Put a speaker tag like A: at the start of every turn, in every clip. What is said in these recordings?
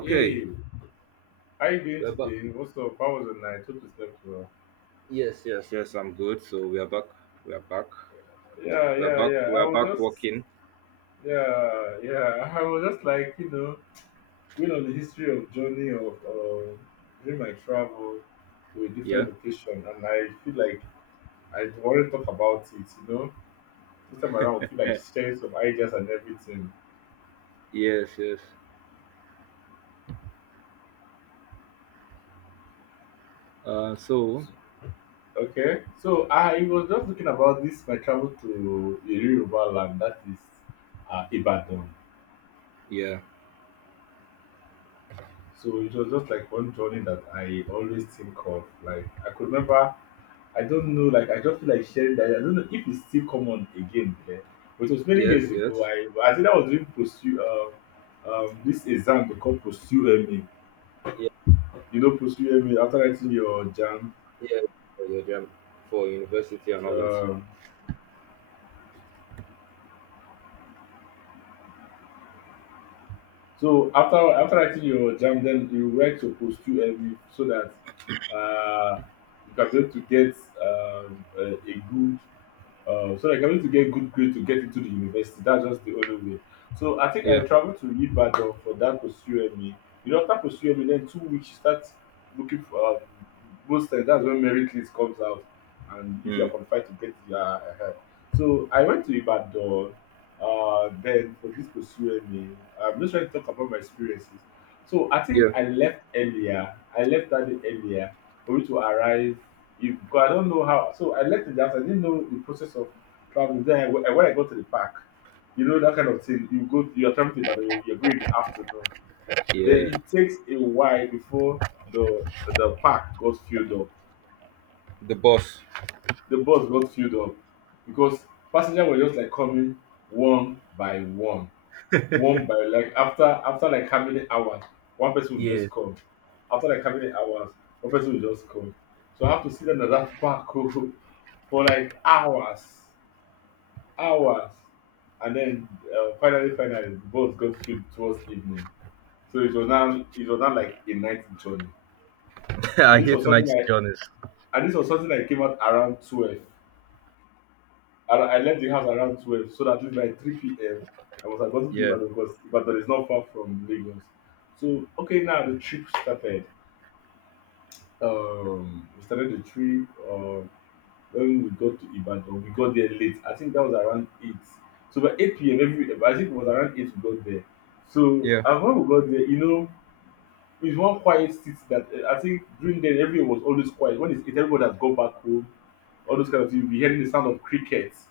A: Hey, how you doing
B: we're back.
A: today? What's up? How was the night? Hope you slept well.
B: Yes, yes, yes. I'm good. So we are back. We are back.
A: Yeah,
B: We are
A: yeah,
B: back.
A: yeah.
B: We are back working.
A: I was just like, you know, going on the history of journey of, during my travel to a
B: Yeah.
A: different location, and I feel like I want to talk about it. You know, this time around, I feel like sharing some ideas and everything.
B: Yes, yes. So
A: Okay, so I was just looking about this my travel to a Yoruba land that is Ibadan.
B: yeah.
A: So it was just like one journey that I always think of. Like I could remember, I don't know, like I just feel like sharing that. I don't know if it's still common again. Yeah. But it was many years
B: Yes,
A: ago.
B: yes.
A: I think I was doing pursue this exam they call pursue ME.
B: Yeah,
A: You know pursue ME after writing your jam.
B: yeah. Yeah. Yeah. For university and all that.
A: Um, so after writing your jam, then you write your pursue ME so that uh you can be able to get a good so like I need to get good grade to get into the university. That's just the only way. So I think I
B: Yeah.
A: traveled to Ibadan for that pursue me. You know, after pursue me, then 2 weeks you start looking for most times that's when merit list comes out, and if you are
B: Mm.
A: qualified to get your help. So I went to Ibadan. Then for this pursue me, I'm just trying to talk about my experiences. So I think
B: Yeah.
A: I left earlier. I left that day earlier for you to arrive if because I don't know how so I left the dance. I didn't know the process of traveling. Then I, when I got to the park, you know that kind of thing. You go you're traveling to Ibadan, you're going in the afternoon. Then
B: Yeah.
A: it takes a while before the the park got filled up.
B: The boss.
A: The bus got filled up because passengers were just like coming one by one. One by Like after like how many hours one person will
B: Yeah.
A: just call, after like how many hours one person will just call, so I have to sit down that park. Oh, for like hours, hours, and then finally the bus got filled towards evening. So it was now, like a night journey.
B: I
A: And this was
B: hate
A: something
B: night
A: like,
B: journeys.
A: and this was something that came out around twelve. I left the house around 12, so that at least by 3 p.m. I was about to
B: Yeah.
A: Ibadan because Ibadan is not far from Lagos. So, okay, now the trip started. We started the trip. When we got to Ibadan, we got there late. I think that was around 8. So, by 8 p.m., every, I think it was around 8 we got there. So,
B: Yeah.
A: and when we got there, you know, it's one quiet city that I think during then everyone was always quiet. When it's eight, everybody has gone back home, all those kind of things. We hearing the sound of crickets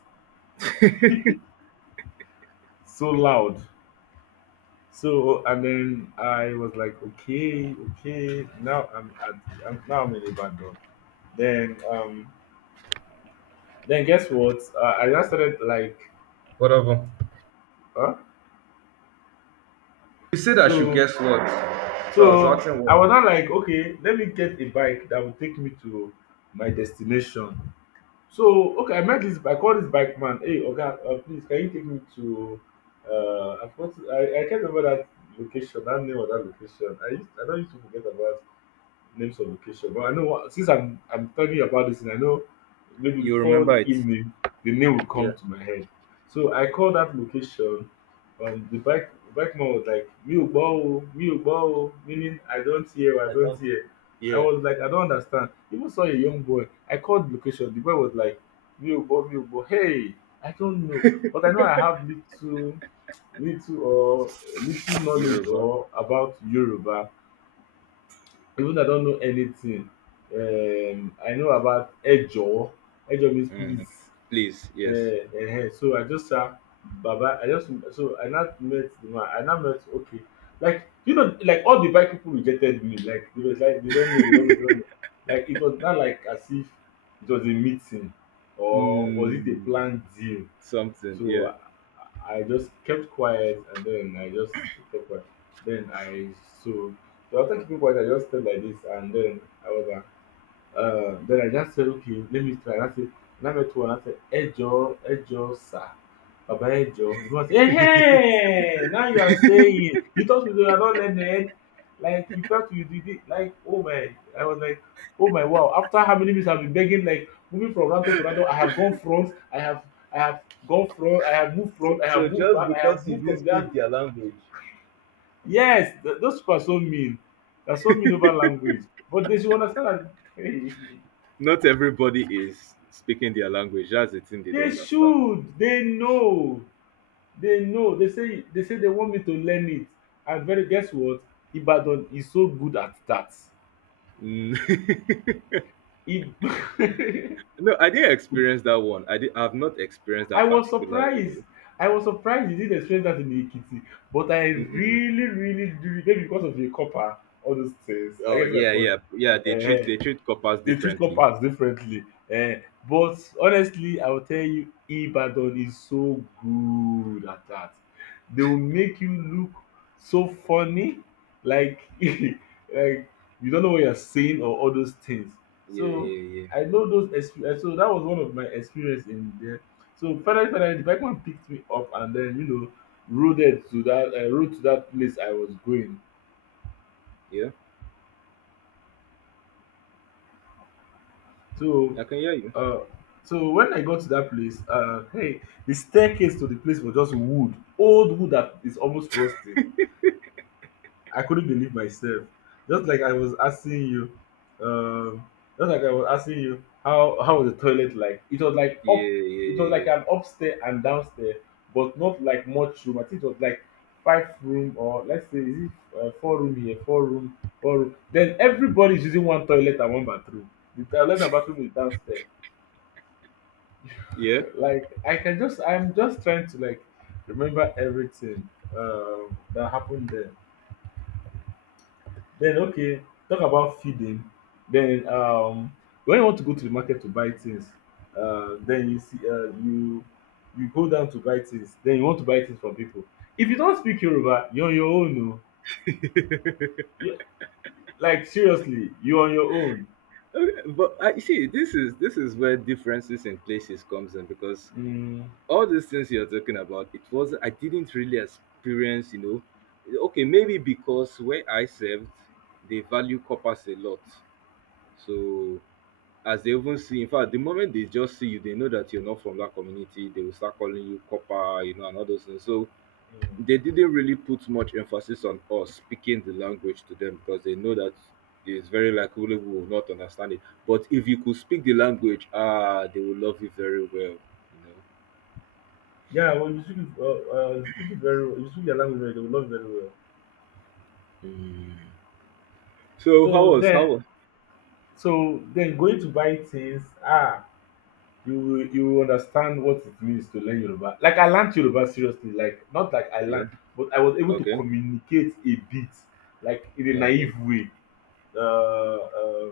A: so loud. So and then I was like, okay, okay. Now I'm in Ibadan. Then um then guess what? I just started like,
B: Whatever.
A: huh?
B: You said I should
A: So
B: guess what. So I was asking
A: I
B: what.
A: was not like okay, let me get a bike that will take me to my destination. So okay, I called this bike man. Hey, okay, please can you take me to I, forgot, I can't remember that location, that name of that location. I don't used to forget about names of location. But I know what, since I'm talking about this, and I know maybe
B: You
A: before
B: remember
A: the
B: it?
A: evening, the name will
B: Yeah.
A: come to my head. So I called that location. The bike man was like, "Mi o gbọ́ o, mi ò gbọ́ o," meaning I don't hear, I
B: I
A: don't
B: don't.
A: hear. I
B: Yeah.
A: was like, I don't understand. Even saw a young boy. I called location. The boy was like, "Mi ò gbọ́, mi ò gbọ́." Hey, I don't know, but I know I have little, little or little knowledge
B: Yoruba.
A: or about Yoruba, even I don't know anything. I know about Ejo. Ejo means
B: Mm,
A: please.
B: please, yes.
A: So I just saw Baba. I just so I not met the man. I not met, okay. Like you know, like all the bike people rejected me. Like they was like they don't know, they don't know, they don't know. Like it was not like as if it was a meeting, or was it a
B: Mm,
A: planned deal.
B: something, yeah.
A: So I just kept quiet and then I just kept quiet. Then I so so after keeping quiet I just stayed like this and then I was like, then I just said, okay, let me try. And I met one, I said, Ejo, Ejo, sir. Baba Ejo. He was, hey, hey, now you are saying, you thought we were not learned. Like, you felt you did it. Like, oh my. I was like, oh my, wow. After how many minutes I've been begging, like, moving from Ranto to Ranto, I have gone front, I have moved
B: So,
A: front, I
B: so
A: have moved
B: just
A: back, I
B: because
A: have
B: you
A: moved
B: didn't
A: from there.
B: speak their language.
A: Yes, those people are so mean. They're so mean over language. But they should understand that.
B: Not everybody is speaking their language. That's the thing they don't
A: They
B: understand.
A: should. They know. They know. They say they want me to learn it. And very guess what? Ibadan is so good at that.
B: Mm.
A: If
B: No, I didn't experience that one. I've not experienced
A: I
B: that
A: was
B: particular
A: surprised.
B: either.
A: I was surprised he didn't explain that in Ikiti? But I
B: Mm-mm.
A: really, really do maybe because of the copper, all those things. I
B: Oh,
A: get my
B: yeah,
A: point.
B: yeah, yeah. They treat they
A: They
B: treat coppers
A: treat
B: differently.
A: corpers differently. Eh? But honestly, I will tell you, Ibadan is so good at that. They will make you look so funny, like like you don't know what you're saying or all those things.
B: Yeah,
A: So
B: yeah, yeah,
A: I know those experience. So that was one of my experience in there. So finally, the bike man picked me up and then you know rode it to that rode to that place I was going.
B: yeah.
A: So,
B: I can hear you.
A: uh, so when I got to that place, hey, the staircase to the place was just wood, old wood that is almost rusty. I couldn't believe myself. Just like I was asking you, um, just like I was asking you, how was the toilet like? It was like up,
B: Yeah,
A: it was like
B: yeah,
A: an upstairs and downstairs, but not like much room. I think it was like five room, or let's say is it four room here, four room. Then everybody is using one toilet and one bathroom. The toilet and bathroom is downstairs.
B: yeah, yeah.
A: Like I can just, I'm just trying to like remember everything that happened then. then okay Talk about feeding. Then When you want to go to the market to buy things, then you go down to buy things, then you want to buy things from people. If you don't speak Yoruba, you're on your own. No
B: Yeah.
A: you Like seriously, you're on your own.
B: Okay, but I see this is where differences in places comes in, because
A: mm,
B: all these things you're talking about, it was I didn't really experience. Okay, maybe because where I served, they value coppers a lot. So as they even see, in fact, the moment they just see you, they know that you're not from that community, they will start calling you copper, and all those things. So
A: mm.
B: they didn't really put much emphasis on us speaking the language to them, because they know that it's very likely we will not understand it. But if you could speak the language, they will love you very well, you know.
A: Yeah, well you speak it, you speak it very well, you speak your language very well, they will love you very well.
B: Mm. So
A: so
B: how?
A: then
B: Was
A: So then going to buy things, ah, you will understand what it means to learn Yoruba. Like I learned Yoruba seriously, like not like I
B: Yeah.
A: learned, but I was able to
B: Okay.
A: communicate a bit, like in a
B: Okay.
A: naive way. Uh, uh,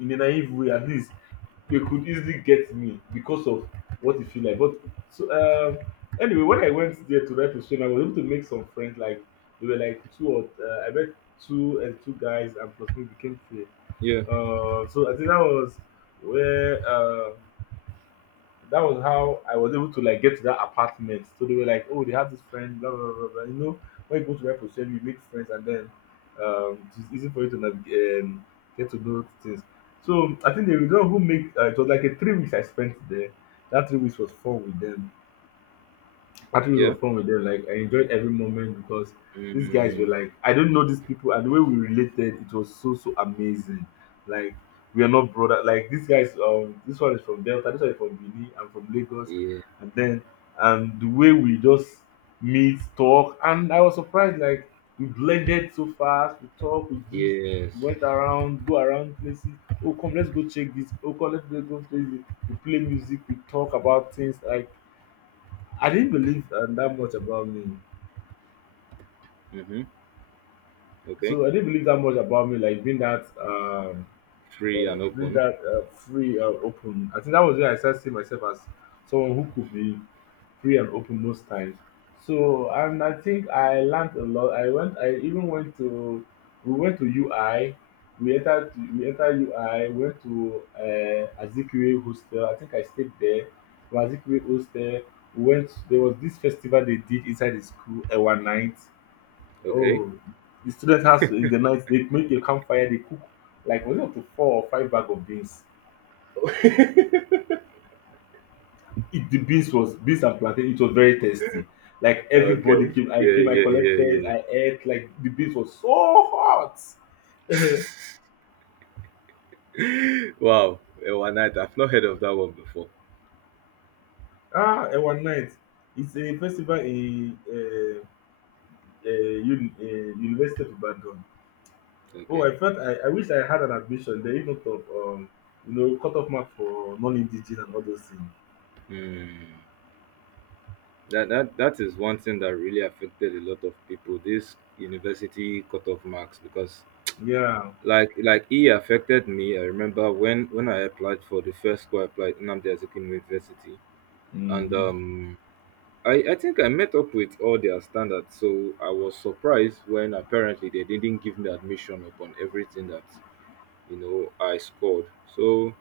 A: in a naive way, at least they could easily get me because of what it feel like. But so anyway, when I went there to write Repression, I was able to make some friends. Like they were like two, or I met two, and two guys, and plus me became three.
B: Yeah.
A: So I think that was where that was how I was able to like get to that apartment. So they were like, "Oh, they have this friend, blah blah blah, blah." You know, when you go to Repo you make friends, and then it's easy for you to get to know things. So I think they were the one who make it was like a 3 weeks I spent there. That 3 weeks was fun with them. Actually, it
B: Yeah.
A: was fun with them. Like I enjoyed every moment because these guys were
B: Mm.
A: like, I don't know these people, and the way we related, it was so so amazing. Like we are not brother. Like these guys, this one is from Delta, this one is from Benin, I'm from Lagos,
B: Yeah.
A: and then, and the way we just meet, talk, and I was surprised. Like we blended so fast. We talk, we gist,
B: Yes.
A: we went around, go around places. Oh come, let's go check this. Oh come, let's go play this. We play music, we talk about things like I didn't believe that much about me.
B: Mm-hmm. Okay.
A: So I didn't believe that much about me, like
B: Free and
A: being
B: open.
A: that free and open. I think that was when I started seeing myself as someone who could be free and open most times. So and I think I learned a lot. I went. I even went to. We went to UI. We entered. To, we entered UI. Went to Azikiwe hostel. I think I stayed there. From Azikiwe hostel, we went. There was this festival they did inside the school, one night.
B: Okay.
A: Oh, the student has to in the night they make a campfire, they cook like was it up to four or five bag of beans. It the beans was beans and plantain, it was very tasty. Like everybody
B: Okay. Yeah,
A: came, I
B: yeah,
A: collected,
B: yeah,
A: I ate, like the beans was so hot.
B: yeah. Wow. One night. I've not heard of that one before.
A: ah, and one night. It's a festival in University of Ibadan. Oh,
B: Okay.
A: I felt I wish I had an admission there, if not of you know, cut off mark for non-indigenous and all those things.
B: Mm. That is one thing that really affected a lot of people. This university cutoff marks, because
A: Yeah.
B: like it affected me. I remember when I applied for the first school I applied, Nnamdi Azikiwe University, and
A: Mm.
B: I think I met up with all their standards. So I was surprised when apparently they didn't give me admission upon everything that I scored. So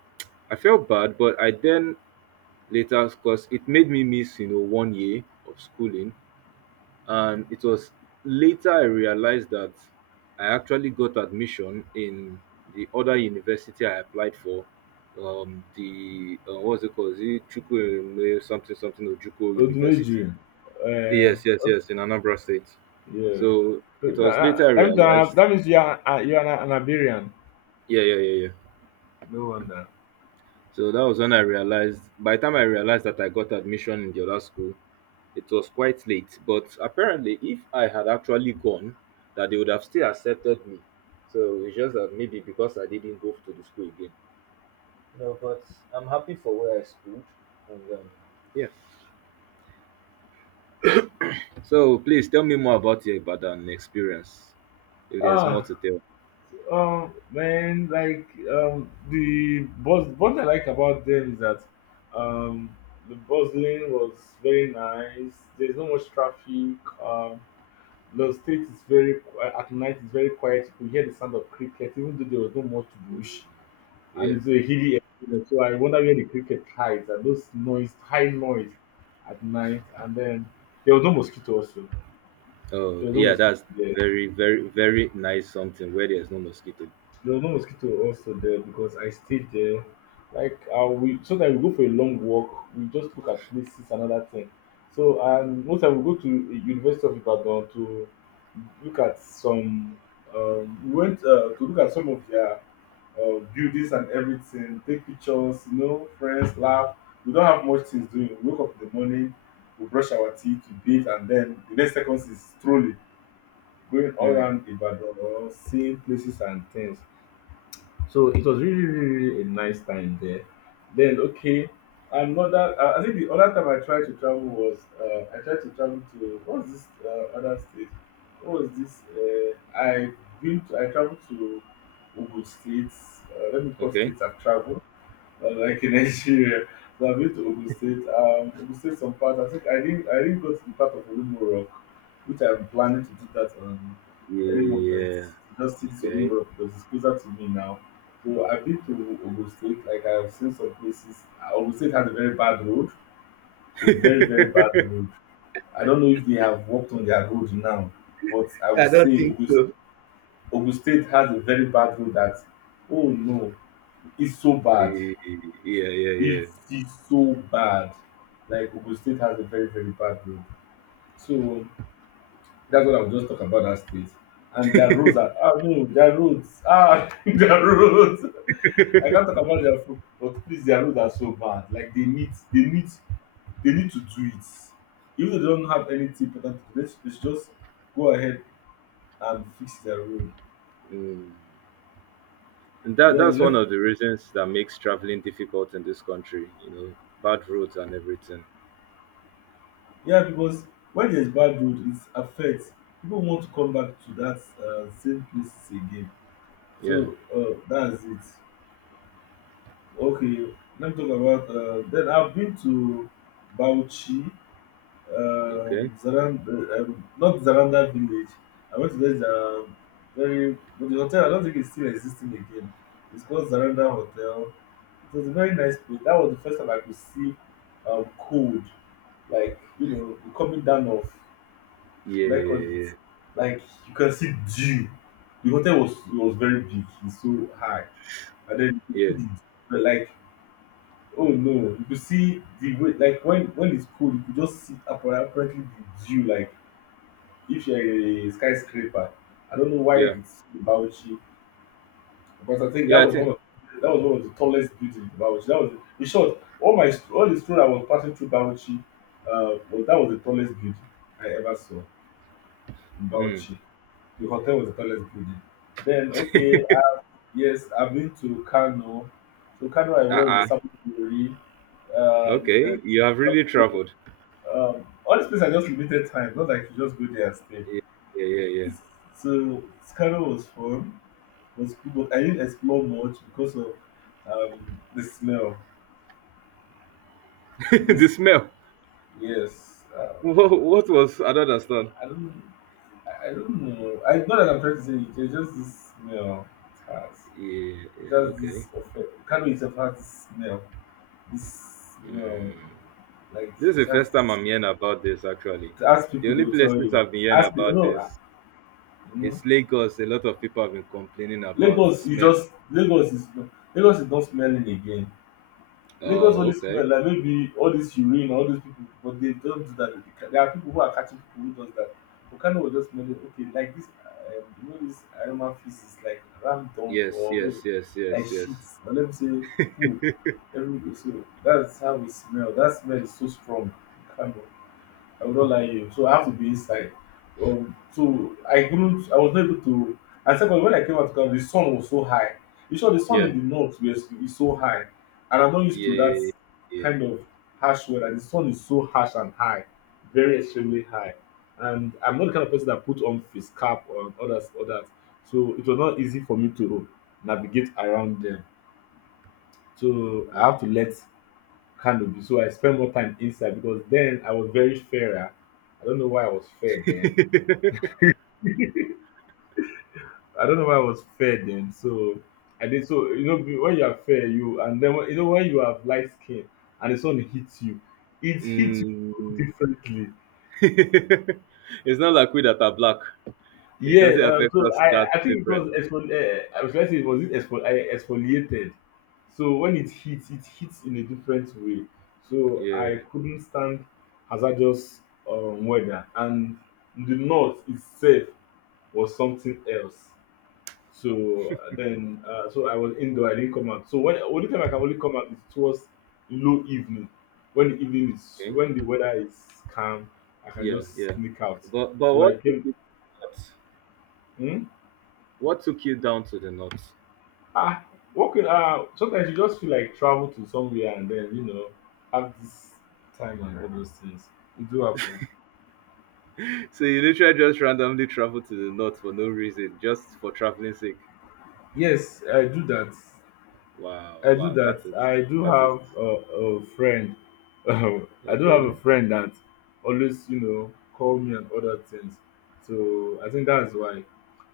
B: I felt bad, but I then later, because it made me miss one year of schooling. And it was later I realized that I actually got admission in the other university I applied for. The What's it called? Is it Chukwueme something something Ojuko University?
A: Oduneji, eh,
B: Yes, yes, yes, in Anambra State.
A: yes.
B: So
A: So
B: it was later
A: That,
B: I
A: that, that means you are,
B: realized.
A: that means you are an Iberian.
B: Yeah, yeah, yeah, yeah.
A: No wonder.
B: So that was when I realized. By the time I realized that I got admission in the other school, it was quite late, but apparently, if I had actually gone, that they would have still accepted me. So it's just that maybe because I didn't go to the school again. No, but I'm happy for where I schooled. And yeah. So please tell me more about your Ibadan experience. If there's more
A: Ah,
B: to tell.
A: man, like the buzz. What I like about them is that um, the bustling was very nice. There's not much traffic. Um, the street is very at night. It's very quiet. You could hear the sound of cricket, even though there was no much bush. And
B: Yeah.
A: it's a hilly area. So I wonder where the cricket hides and those noise, high noise at night. And then there was no mosquito also. There
B: Oh,
A: was no
B: yeah.
A: mosquito
B: That's
A: there.
B: very, very, very nice. Something where there's no mosquito.
A: There was no mosquito also there because I stayed there. Like we sometimes we go for a long walk, we just look at places, another thing. So and most time we go to University of Ibadan to look at some. We went to look at some of their buildings and everything, take pictures, you know, friends, laugh. We don't have much things doing. We wake up in the morning, we brush our teeth, we bathe, and then the next seconds is strolling, going all
B: Hmm.
A: around Ibadan, seeing places and things. So it was really, really, really a nice time there. Then okay, another I think the other time I tried to travel was I tried to travel to what was this other state? What was this? I've been to, I traveled to Ogun States. Let me call
B: Okay.
A: states I've traveled. But like in Nigeria, so I've been to Ogun State. Ogun State, some part. I think I didn't. I didn't go to the part of Olumulo Rock, which I'm planning to do that on any moment.
B: Yeah.
A: Just see this
B: Okay.
A: Olumulo Rock because it's closer to me now. So I've been to Ogun State. Like I've seen some places. Ogun State has a very bad road. A very very bad road. I don't know if they have worked on their road now, but I would
B: I don't
A: say
B: think
A: Ogun,
B: so.
A: Ogun State has a very bad road. That oh no, it's so bad
B: Yeah, yeah,
A: it
B: yeah.
A: is so bad. Like Ogun State has a very, very bad road. So that's what I would just talk about that state. And their roads are ah no, their roads. Ah their roads. I can't talk about their food, but please their roads are so bad. Like they need they need to do it. Even if they don't have anything important to do, let's just go ahead and fix their road.
B: Mm. And that
A: Then
B: that's one
A: let
B: of the reasons that makes traveling difficult in this country, bad roads and everything.
A: yeah, because when there's bad road it affects people want to come back to that same places again.
B: Yeah.
A: So that's it. Okay, let me talk about. Then I've been to Bauchi,
B: Okay.
A: Zarand, not Zaranda village. I went to this very, but the hotel I don't think it's still existing again. It's called Zaranda Hotel. It was a very nice place. That was the first time I could see cold, like you know, the coming down of
B: Yeah,
A: what I call it.
B: yeah, yeah.
A: Like you can see dew. The hotel was very big. It's so high and then you
B: Yeah.
A: could
B: Yeah.
A: see the but like oh no you could see the way like when it's cold you could just see apparently the dew like if you're a skyscraper. I don't know why
B: Yeah,
A: it's in Bauchi, but I think
B: yeah, I think
A: that was one of the tallest buildings in Bauchi. That was in short all my all the street I was passing through Bauchi, well that was the tallest building I ever saw in
B: mm.
A: Bauchi. The hotel was the tallest building. Then okay, yes, I've been to Kano. So Kano, I was
B: Uh-uh.
A: on Sapori, then
B: Okay. You have really
A: Sapori,
B: traveled.
A: all these places are just limited time. Not like you just go there and stay.
B: Yeah, yeah, yeah.
A: So Kano was fun, was cool, but I didn't explore much because of the smell.
B: yeah. The
A: This
B: smell.
A: yes,
B: What was I don't understand.
A: I don't, I don't know. I not that I'm trying to say it. It's just this smell. It has
B: Yeah, yeah,
A: just this
B: okay.
A: effect. Kano itself has this smell. This smell.
B: Mm.
A: Like
B: This is
A: it
B: the first time
A: has
B: I'm hearing about this actually.
A: ask
B: The
A: people they
B: only
A: will tell
B: places
A: you.
B: I've been hearing
A: Ask people
B: about
A: no ah,
B: is
A: mm,
B: it's Lagos. A lot of people have been complaining about
A: Lagos is
B: smell.
A: just Lagos is Lagos is not smelling again. Lagos
B: Oh,
A: only smell
B: okay.
A: like maybe all this urine, all these people, but they don't do that. They ca- There are people who are catching people who does that. Okano was just smelling okay, like this you know this animal feces is like ram dung
B: Yes,
A: or maybe
B: yes, yes,
A: like
B: yes,
A: shit
B: yes.
A: or let me say poo everywhere. So that's how we smell. That smell is so strong. Okano. I would not like you. So I have to be inside. So I couldn't. I was not able to. And second, when I came out to camp, the sun was so high. You sure the sun
B: Yeah,
A: in the north was is so high, and I'm not used to that
B: yeah, yeah.
A: kind of harsh weather. The sun is so harsh and high, very extremely high. And I'm not the kind of person that put on face cap or others, others. So it was not easy for me to navigate around them. So I have to let Canopy. So I spent more time inside because then I was very fairer. I don't know why I was fair then.
B: Mm.
A: I don't know why I was fair then. So I did so you know when you are fair you and then when, you know when you have light skin and the sun hits you, it hits you
B: Mm.
A: differently.
B: It's not like we that are black. It
A: Yeah,
B: doesn't affect
A: so
B: us
A: I,
B: that
A: I think it was
B: different.
A: I was going to say it was it I exfoliated. So when it hits in a different way. So
B: Yeah.
A: I couldn't stand hazardous weather, and the north itself was something else. So then, so I was indoor. I didn't come out. So when only time I can only come out is towards low evening. When the evening is
B: Okay.
A: when the weather is calm, I can
B: Yeah,
A: just
B: yeah.
A: sneak out.
B: But
A: So I
B: what took
A: came.
B: you north?
A: Hmm?
B: What took you down to the north?
A: Ah, working ah sometimes you just feel like travel to somewhere and then you know have this time and all those things. It do happen.
B: So you literally just randomly traveled to the north for no reason, just for traveling sake.
A: Yes, I do that.
B: Wow,
A: I do
B: wow,
A: that.
B: that is
A: I do
B: that is
A: have a friend. I do have a
B: okay.
A: friend that always you know call me and other things. So I think that's why.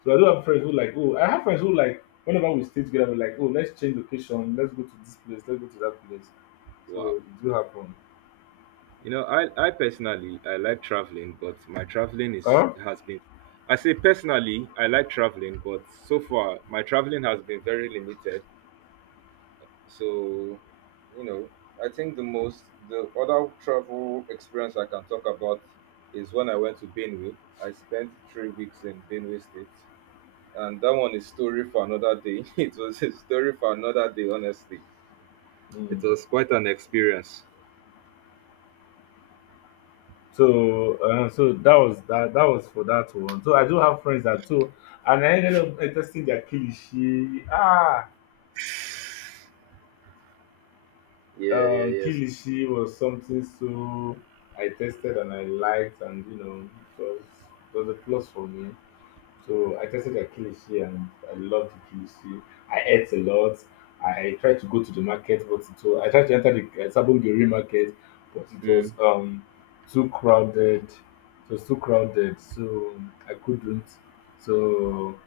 A: So I do have friends who like oh I have friends who like whenever we stay together we're like oh let's change location let's go to this place let's go to that place. So
B: Wow.
A: it do happen.
B: You know, I personally I like traveling, but my traveling is
A: Huh?
B: has been I say personally I like traveling, but so far my traveling has been very limited. So, you know, I think the other travel experience I can talk about is when I went to Benue. I spent 3 weeks in Benue State, and that one is story for another day. It was a story for another day. Honestly,
A: Mm.
B: it was quite an experience.
A: So, so that was that. That was for that one. So I do have friends that too, and I ended up testing their kilishi. Ah,
B: Yeah, yeah,
A: kilishi was something so I tested and I liked, and you know, it was it was a plus for me. So I tasted their kilishi and I loved the kilishi. I ate a lot. I tried to go to the market, but it was, I tried to enter the Sabongeri market, but it
B: yes.
A: was too crowded. It was too crowded, so I couldn't. So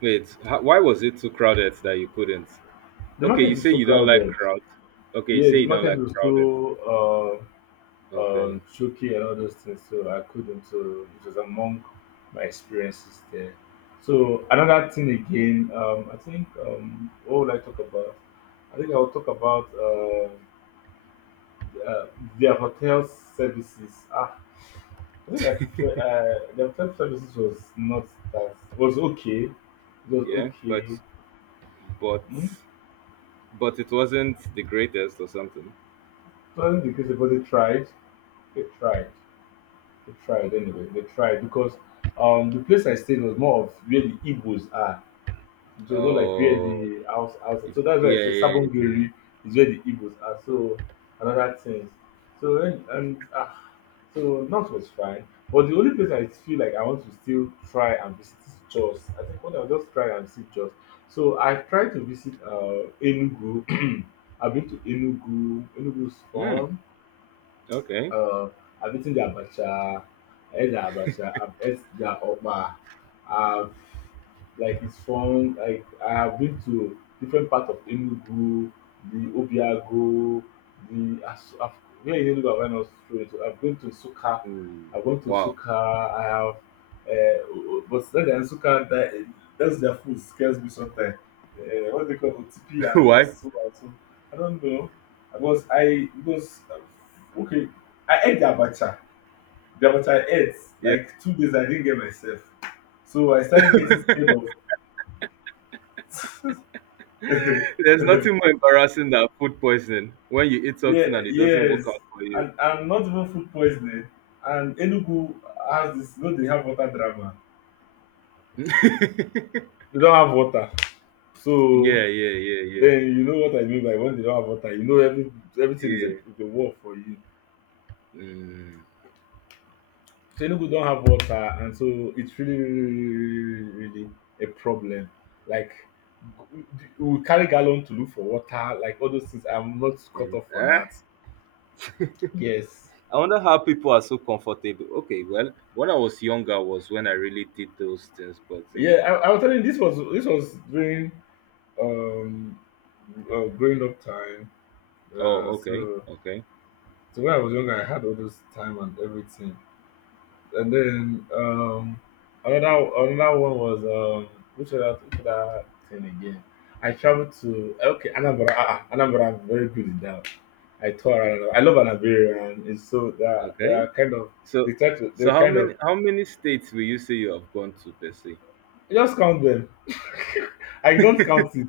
B: Wait, why was it too crowded that you couldn't?
A: the
B: Okay,
A: market
B: you
A: is
B: say
A: so
B: you don't like
A: crowded.
B: crowd. Okay, you
A: Yes,
B: say
A: the
B: you don't
A: market
B: like
A: was
B: crowded.
A: too.
B: Okay,
A: Shoki and all those things. So I couldn't. So it was among my experiences there. So another thing again, I think what would I talk about? I think I will talk about uh, their hotel services. Ah, I think I prefer their hotel services was not that was okay. It was
B: yeah, but
A: okay.
B: but
A: Hmm?
B: but it wasn't the greatest or something.
A: So I think because but they tried, they tried anyway. They tried because the place I stayed was more of where the Igbos are. It was not like where
B: Oh,
A: the house. So that's why I
B: yeah,
A: say
B: yeah, yeah. yeah.
A: Sabongeri is where the Igbos are. So another things. So And so North was fine. But the only place I feel like I want to still try and visit is Jos. I think what I'll just try and see Jos. So I've tried to visit Enugu. I've been to Enugu. Enugu's
B: yeah. Hmm.
A: fun.
B: Okay.
A: Uh, I've eaten the abacha. I ate the abacha. I've ate the okpa. I've like it's fun. Like I have been to different parts of Enugu, the Obiago, the As- I've, where in Enugu have I not straight? I've been to Suka.
B: Hmm.
A: I've gone to
B: Wow.
A: Suka. I have, but then in Suka that's their food scares me sometimes. What they call OTP and
B: Why?
A: also I don't know. Because I because okay, I ate the abacha. The abacha I ate
B: Yeah.
A: like 2 days. I didn't get myself, so I started getting scared of.
B: There's nothing more embarrassing than food poisoning when you eat
A: Yeah,
B: something and it doesn't work
A: yes,
B: out for you.
A: and not even food poisoning. And Enugu has this. You know they have water drama.
B: yeah,
A: They don't have water, so
B: yeah, yeah, yeah,
A: then you know what I mean by when they don't have water. You know everything is a,
B: yeah.
A: is a war for you.
B: Mm,
A: So Senugu don't have water, and so it's really, really, really, really, really, really, really a problem. Like we we carry gallon to look for water, like all those things. I'm not cut
B: mm.
A: off for that. Yes,
B: I wonder how people are so comfortable. Okay, well, when I was younger was when I really did those things, but you know.
A: yeah. I was telling you, this was during um growing up time. Uh,
B: Oh, okay,
A: so
B: okay,
A: so when I was younger, I had all those time and everything. And then another one was which other thing again? I traveled to okay Anambra. Anambra, I'm very good in that. I tour around. I love Anambra, and it's so they are, they
B: okay.
A: are kind of they
B: So,
A: try to
B: so,
A: they
B: how
A: kind of
B: many how many states will you say you have gone to per se?
A: just count them. I don't count it.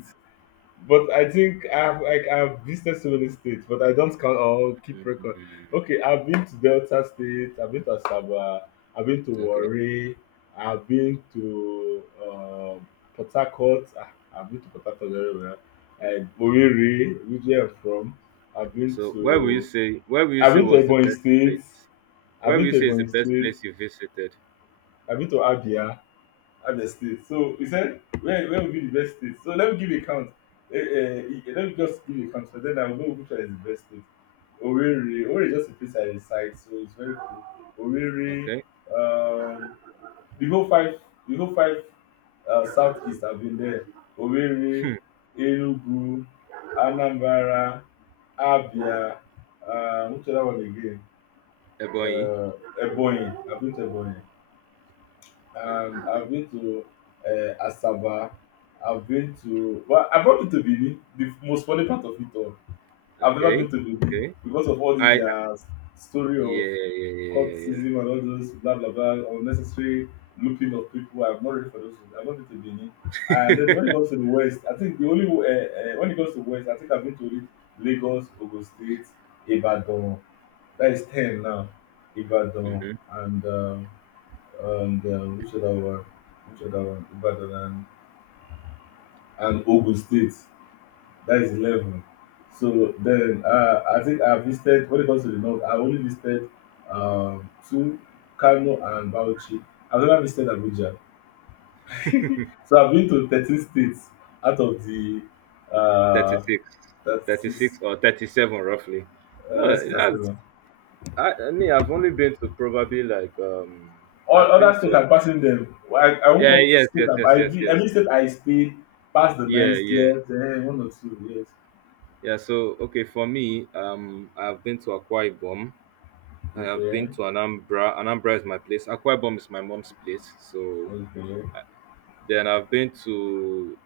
A: But I think I've like I've visited so many states, but I don't count or keep
B: Mm.
A: record. Okay, I've been to Delta State, I've been to Asaba, I've been to
B: Okay.
A: Warri, I've been to Port Harcourt, ah, I've been to Port Harcourt very well. Oriri, which where I'm from, I've been
B: So, where will you
A: to
B: say where will you
A: I've
B: say
A: been to
B: was the
A: Ebonyi
B: best
A: State,
B: place?
A: I've
B: Where will
A: been
B: you
A: to
B: say is the
A: Ebonyi
B: best
A: State,
B: place you visited?
A: I've been to Abia, other states. So he said, where will be the best state? So let me give a count. Let me just give a count, so then I'll know which one is the best state. Owerri is just a place I reside, so it's very cool. Owerri,
B: Okay,
A: um, the whole five, the whole five southeast have been there. Owerri, Enugu, Anambra, Abia, which other one again?
B: Ebonyi.
A: Uh, Ebonyi. I've been to Ebonyi. I've been to Asaba. I've been to well, I've not been to Benin. The most funny part of it all, I've never
B: Okay,
A: been to Benin
B: okay.
A: because of all this
B: I
A: their story
B: yeah,
A: of
B: yeah, yeah, yeah, yeah. yeah.
A: cultism and all those blah blah blah unnecessary looping of people. I'm not ready for those. Things. I've not been to Benin. And then when it comes to the West, I think the only when it comes to West, I think I've been to only Lagos, Ogun State, Ibadan. That is 10 now. Ibadan
B: Mm-hmm.
A: and which other one? Which other one? And Ogun State. That is 11. So then I think I visited when it comes to the north. I only visited two, Kano and Bauchi. I've never visited Abuja. So I've been to 13 states out of the
B: Thirty
A: uh,
B: six.
A: 36.
B: 36 or 37 roughly. Oh,
A: Let's say
B: that's
A: 37.
B: I, I mean, I've only been to probably like
A: All
B: I've been
A: other states
B: to
A: I'm passing them. I won't
B: yeah,
A: come
B: yes,
A: state
B: yes, yes, yes, yes,
A: every state I stay past the nine
B: yeah, yeah,
A: slept. Eh, one or two, yes.
B: yeah. So okay, for me, I've been to Akwa Ibom. I have
A: Okay.
B: been to Anambra. Anambra is my place. Akwa Ibom is my mom's place. So
A: Okay.
B: then I've been to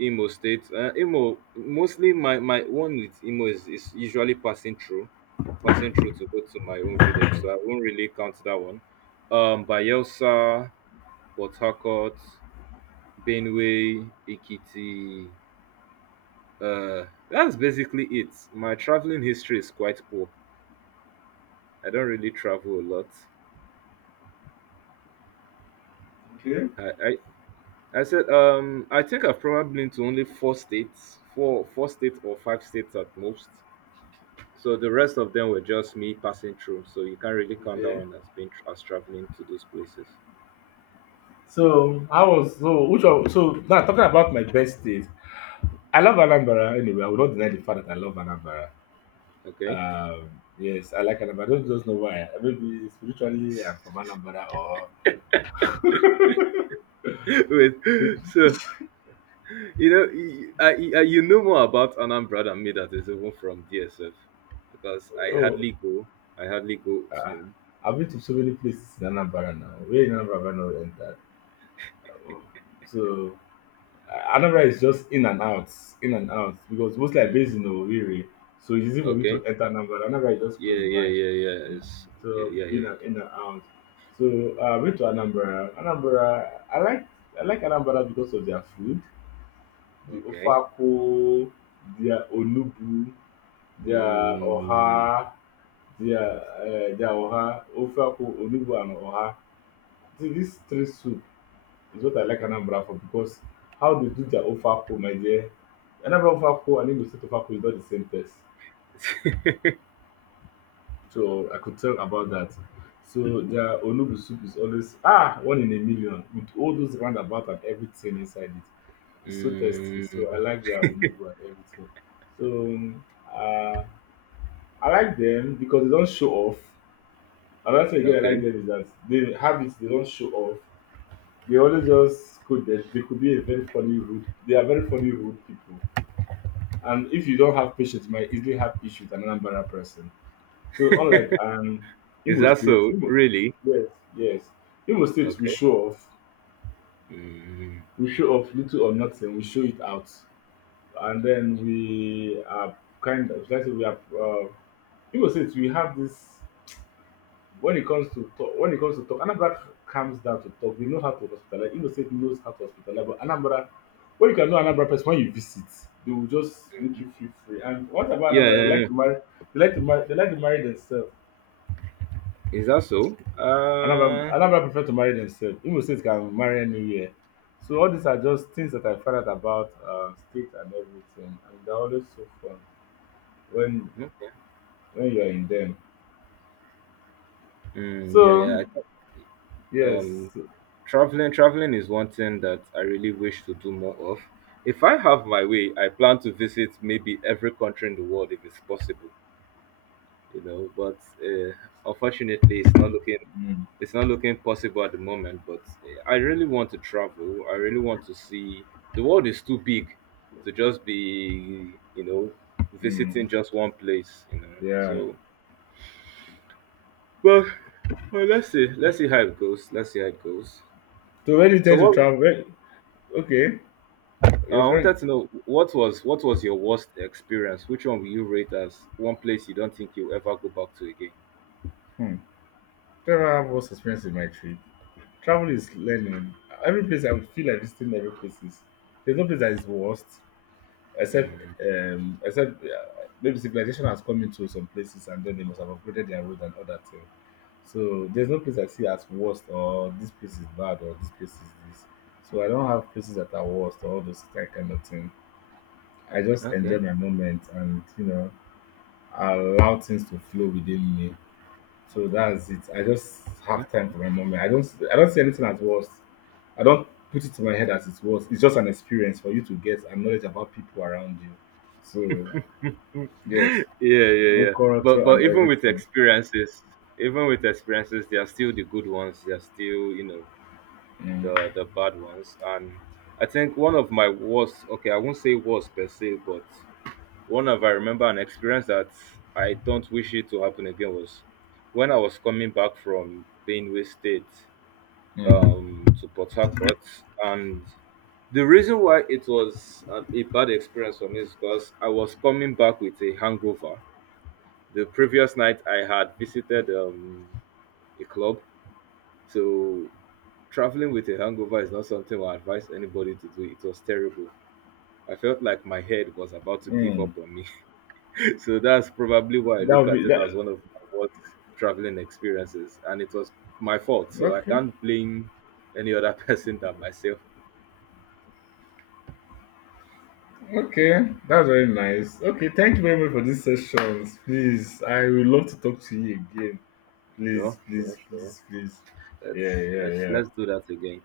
B: Imo State. Imo, mostly my one with Imo is usually passing through to go to my own village. So I won't really count that one. Bayelsa, Port Harcourt. Benue, Ekiti. That's basically it. My traveling history is quite poor. I don't really travel a lot.
A: Okay.
B: I, I, I said I think I've probably been to only four states, four states or five states at most. So the rest of them were just me passing through. So you can't really count that
A: Okay.
B: one as being as traveling to those places.
A: So I was so which one, so now talking about my best days. I love Anambra anyway. I will not deny the fact that I love Anambra.
B: Okay.
A: Yes, I like Anambra. I don't just know why. Maybe spiritually I'm from Anambra or
B: Wait. So, you know, you know more about Anambra than me that is even from DSF, because I
A: oh
B: hardly go. I hardly go to home.
A: I've been to so many places in Anambra now. Where in Anambra have I not entered? So Anambra is just in and out because mostly I based
B: Mm.
A: in Owerri, so it's easy for me
B: Okay.
A: to enter Anambra. Anambra is just
B: Yeah,
A: close
B: yeah,
A: by,
B: yeah, yeah. It's, yeah,
A: so
B: yeah.
A: being
B: yeah.
A: an in and out. So I went to Anambra. Anambra, I like Anambra because of their food, the
B: Okay.
A: ofako, their onubu, their
B: Mm.
A: oha, their oha, ofako, onubu, and oha. These three soup is what I like Anambra for because how they do their Ofako, my dear. Anambra Ofako and Igbo State Ofako is not the same taste. So I could tell about that. So their Onubu soup is always ah one in a million with all those roundabout and everything inside it. It's so tasty.
B: mm.
A: So I like their Onubu and everything. So uh, I like them because they don't show off. Another thing again I like
B: Okay.
A: them is that they have it, they don't show off. They always just could they could be a very funny rude. They are very funny rude people. And if you don't have patience, you might easily have issues with an Anambra person. So unlike
B: Is
A: Imo
B: that
A: State,
B: so?
A: Imo,
B: Really?
A: yes, yes. Imo State we
B: Okay.
A: show off.
B: Mm.
A: We show off little or nothing, we show it out. And then we are kind of let's say we are Imo State we have this when it comes to talk, Anambra comes down to talk. They know how to hospitalize. Igbo State knows how to hospitalize. But Anambra, when you can know Anambra person, when you visit, they will just make you feel free. And what about
B: Yeah,
A: Anambra? They
B: yeah,
A: like
B: yeah.
A: to marry. They like to marry themselves.
B: Is that so?
A: Anambra prefer to marry themselves. Imo State can marry anywhere. So all these are just things that I found out about state and everything, and they're always so fun when
B: Okay.
A: when you are in them.
B: Mm, yeah,
A: So
B: yeah. I thought,
A: yes,
B: um, traveling is one thing that I really wish to do more of. If I have my way, I plan to visit maybe every country in the world if it's possible. But uh, unfortunately, it's not looking
A: mm,
B: possible at the moment. But I really want to travel. I really want to see the world is too big to just be
A: mm,
B: visiting just one place.
A: yeah.
B: So, well, well, let's see how it goes. Let's see how it goes.
A: So where do you
B: So
A: tend to
B: what
A: travel? Where, okay, you're
B: I wanted
A: going.
B: to know what was your worst experience? Which one will you rate as one place you don't think you'll ever go back to again?
A: Hmm. Travel I have most experience in my trip. Travel is learning. Every place I would feel like visiting every place is there's no place that is worst except
B: Mm.
A: except maybe civilization has come into some places and then they must have upgraded their road and all that thing. So there's no place I see as worst or this place is bad or this place is this. So I don't have places that are worst or all those that kind of thing. I just enjoy
B: Okay.
A: my moment and you know allow things to flow within me. So that's it. I just
B: Yeah,
A: have time for my moment. I don't see anything as worse. I don't put it in my head as it's worse. It's just an experience for you to get and knowledge about people around you. So yes,
B: yeah, yeah.
A: go
B: yeah. But
A: culture and
B: even with
A: everything.
B: experiences, there are still the good ones. There are still
A: Mm,
B: the bad ones. And I think one of my worst. Okay, I won't say worst per se, but one of I remember an experience that I don't wish it to happen again was when I was coming back from Benue State.
A: mm,
B: To Port Harcourt. And the reason why it was a bad experience for me is because I was coming back with a hangover. The previous night, I had visited a club. So traveling with a hangover is not something I advise anybody to do. It was terrible. I felt like my head was about to give
A: mm.
B: up on me. So that's probably why I
A: That
B: look
A: would
B: at
A: be
B: it as
A: that.
B: one of my worst traveling experiences. And it was my fault. So I
A: Okay,
B: can't blame any other person than myself.
A: okay, that's very nice. Okay, thank you very much for these sessions. Please, I would love to talk to you again.
B: Sure,
A: Please,
B: sure,
A: please,
B: sure.
A: please, please. Yeah,
B: Let's
A: yeah,
B: let's
A: yeah.
B: let's do that again.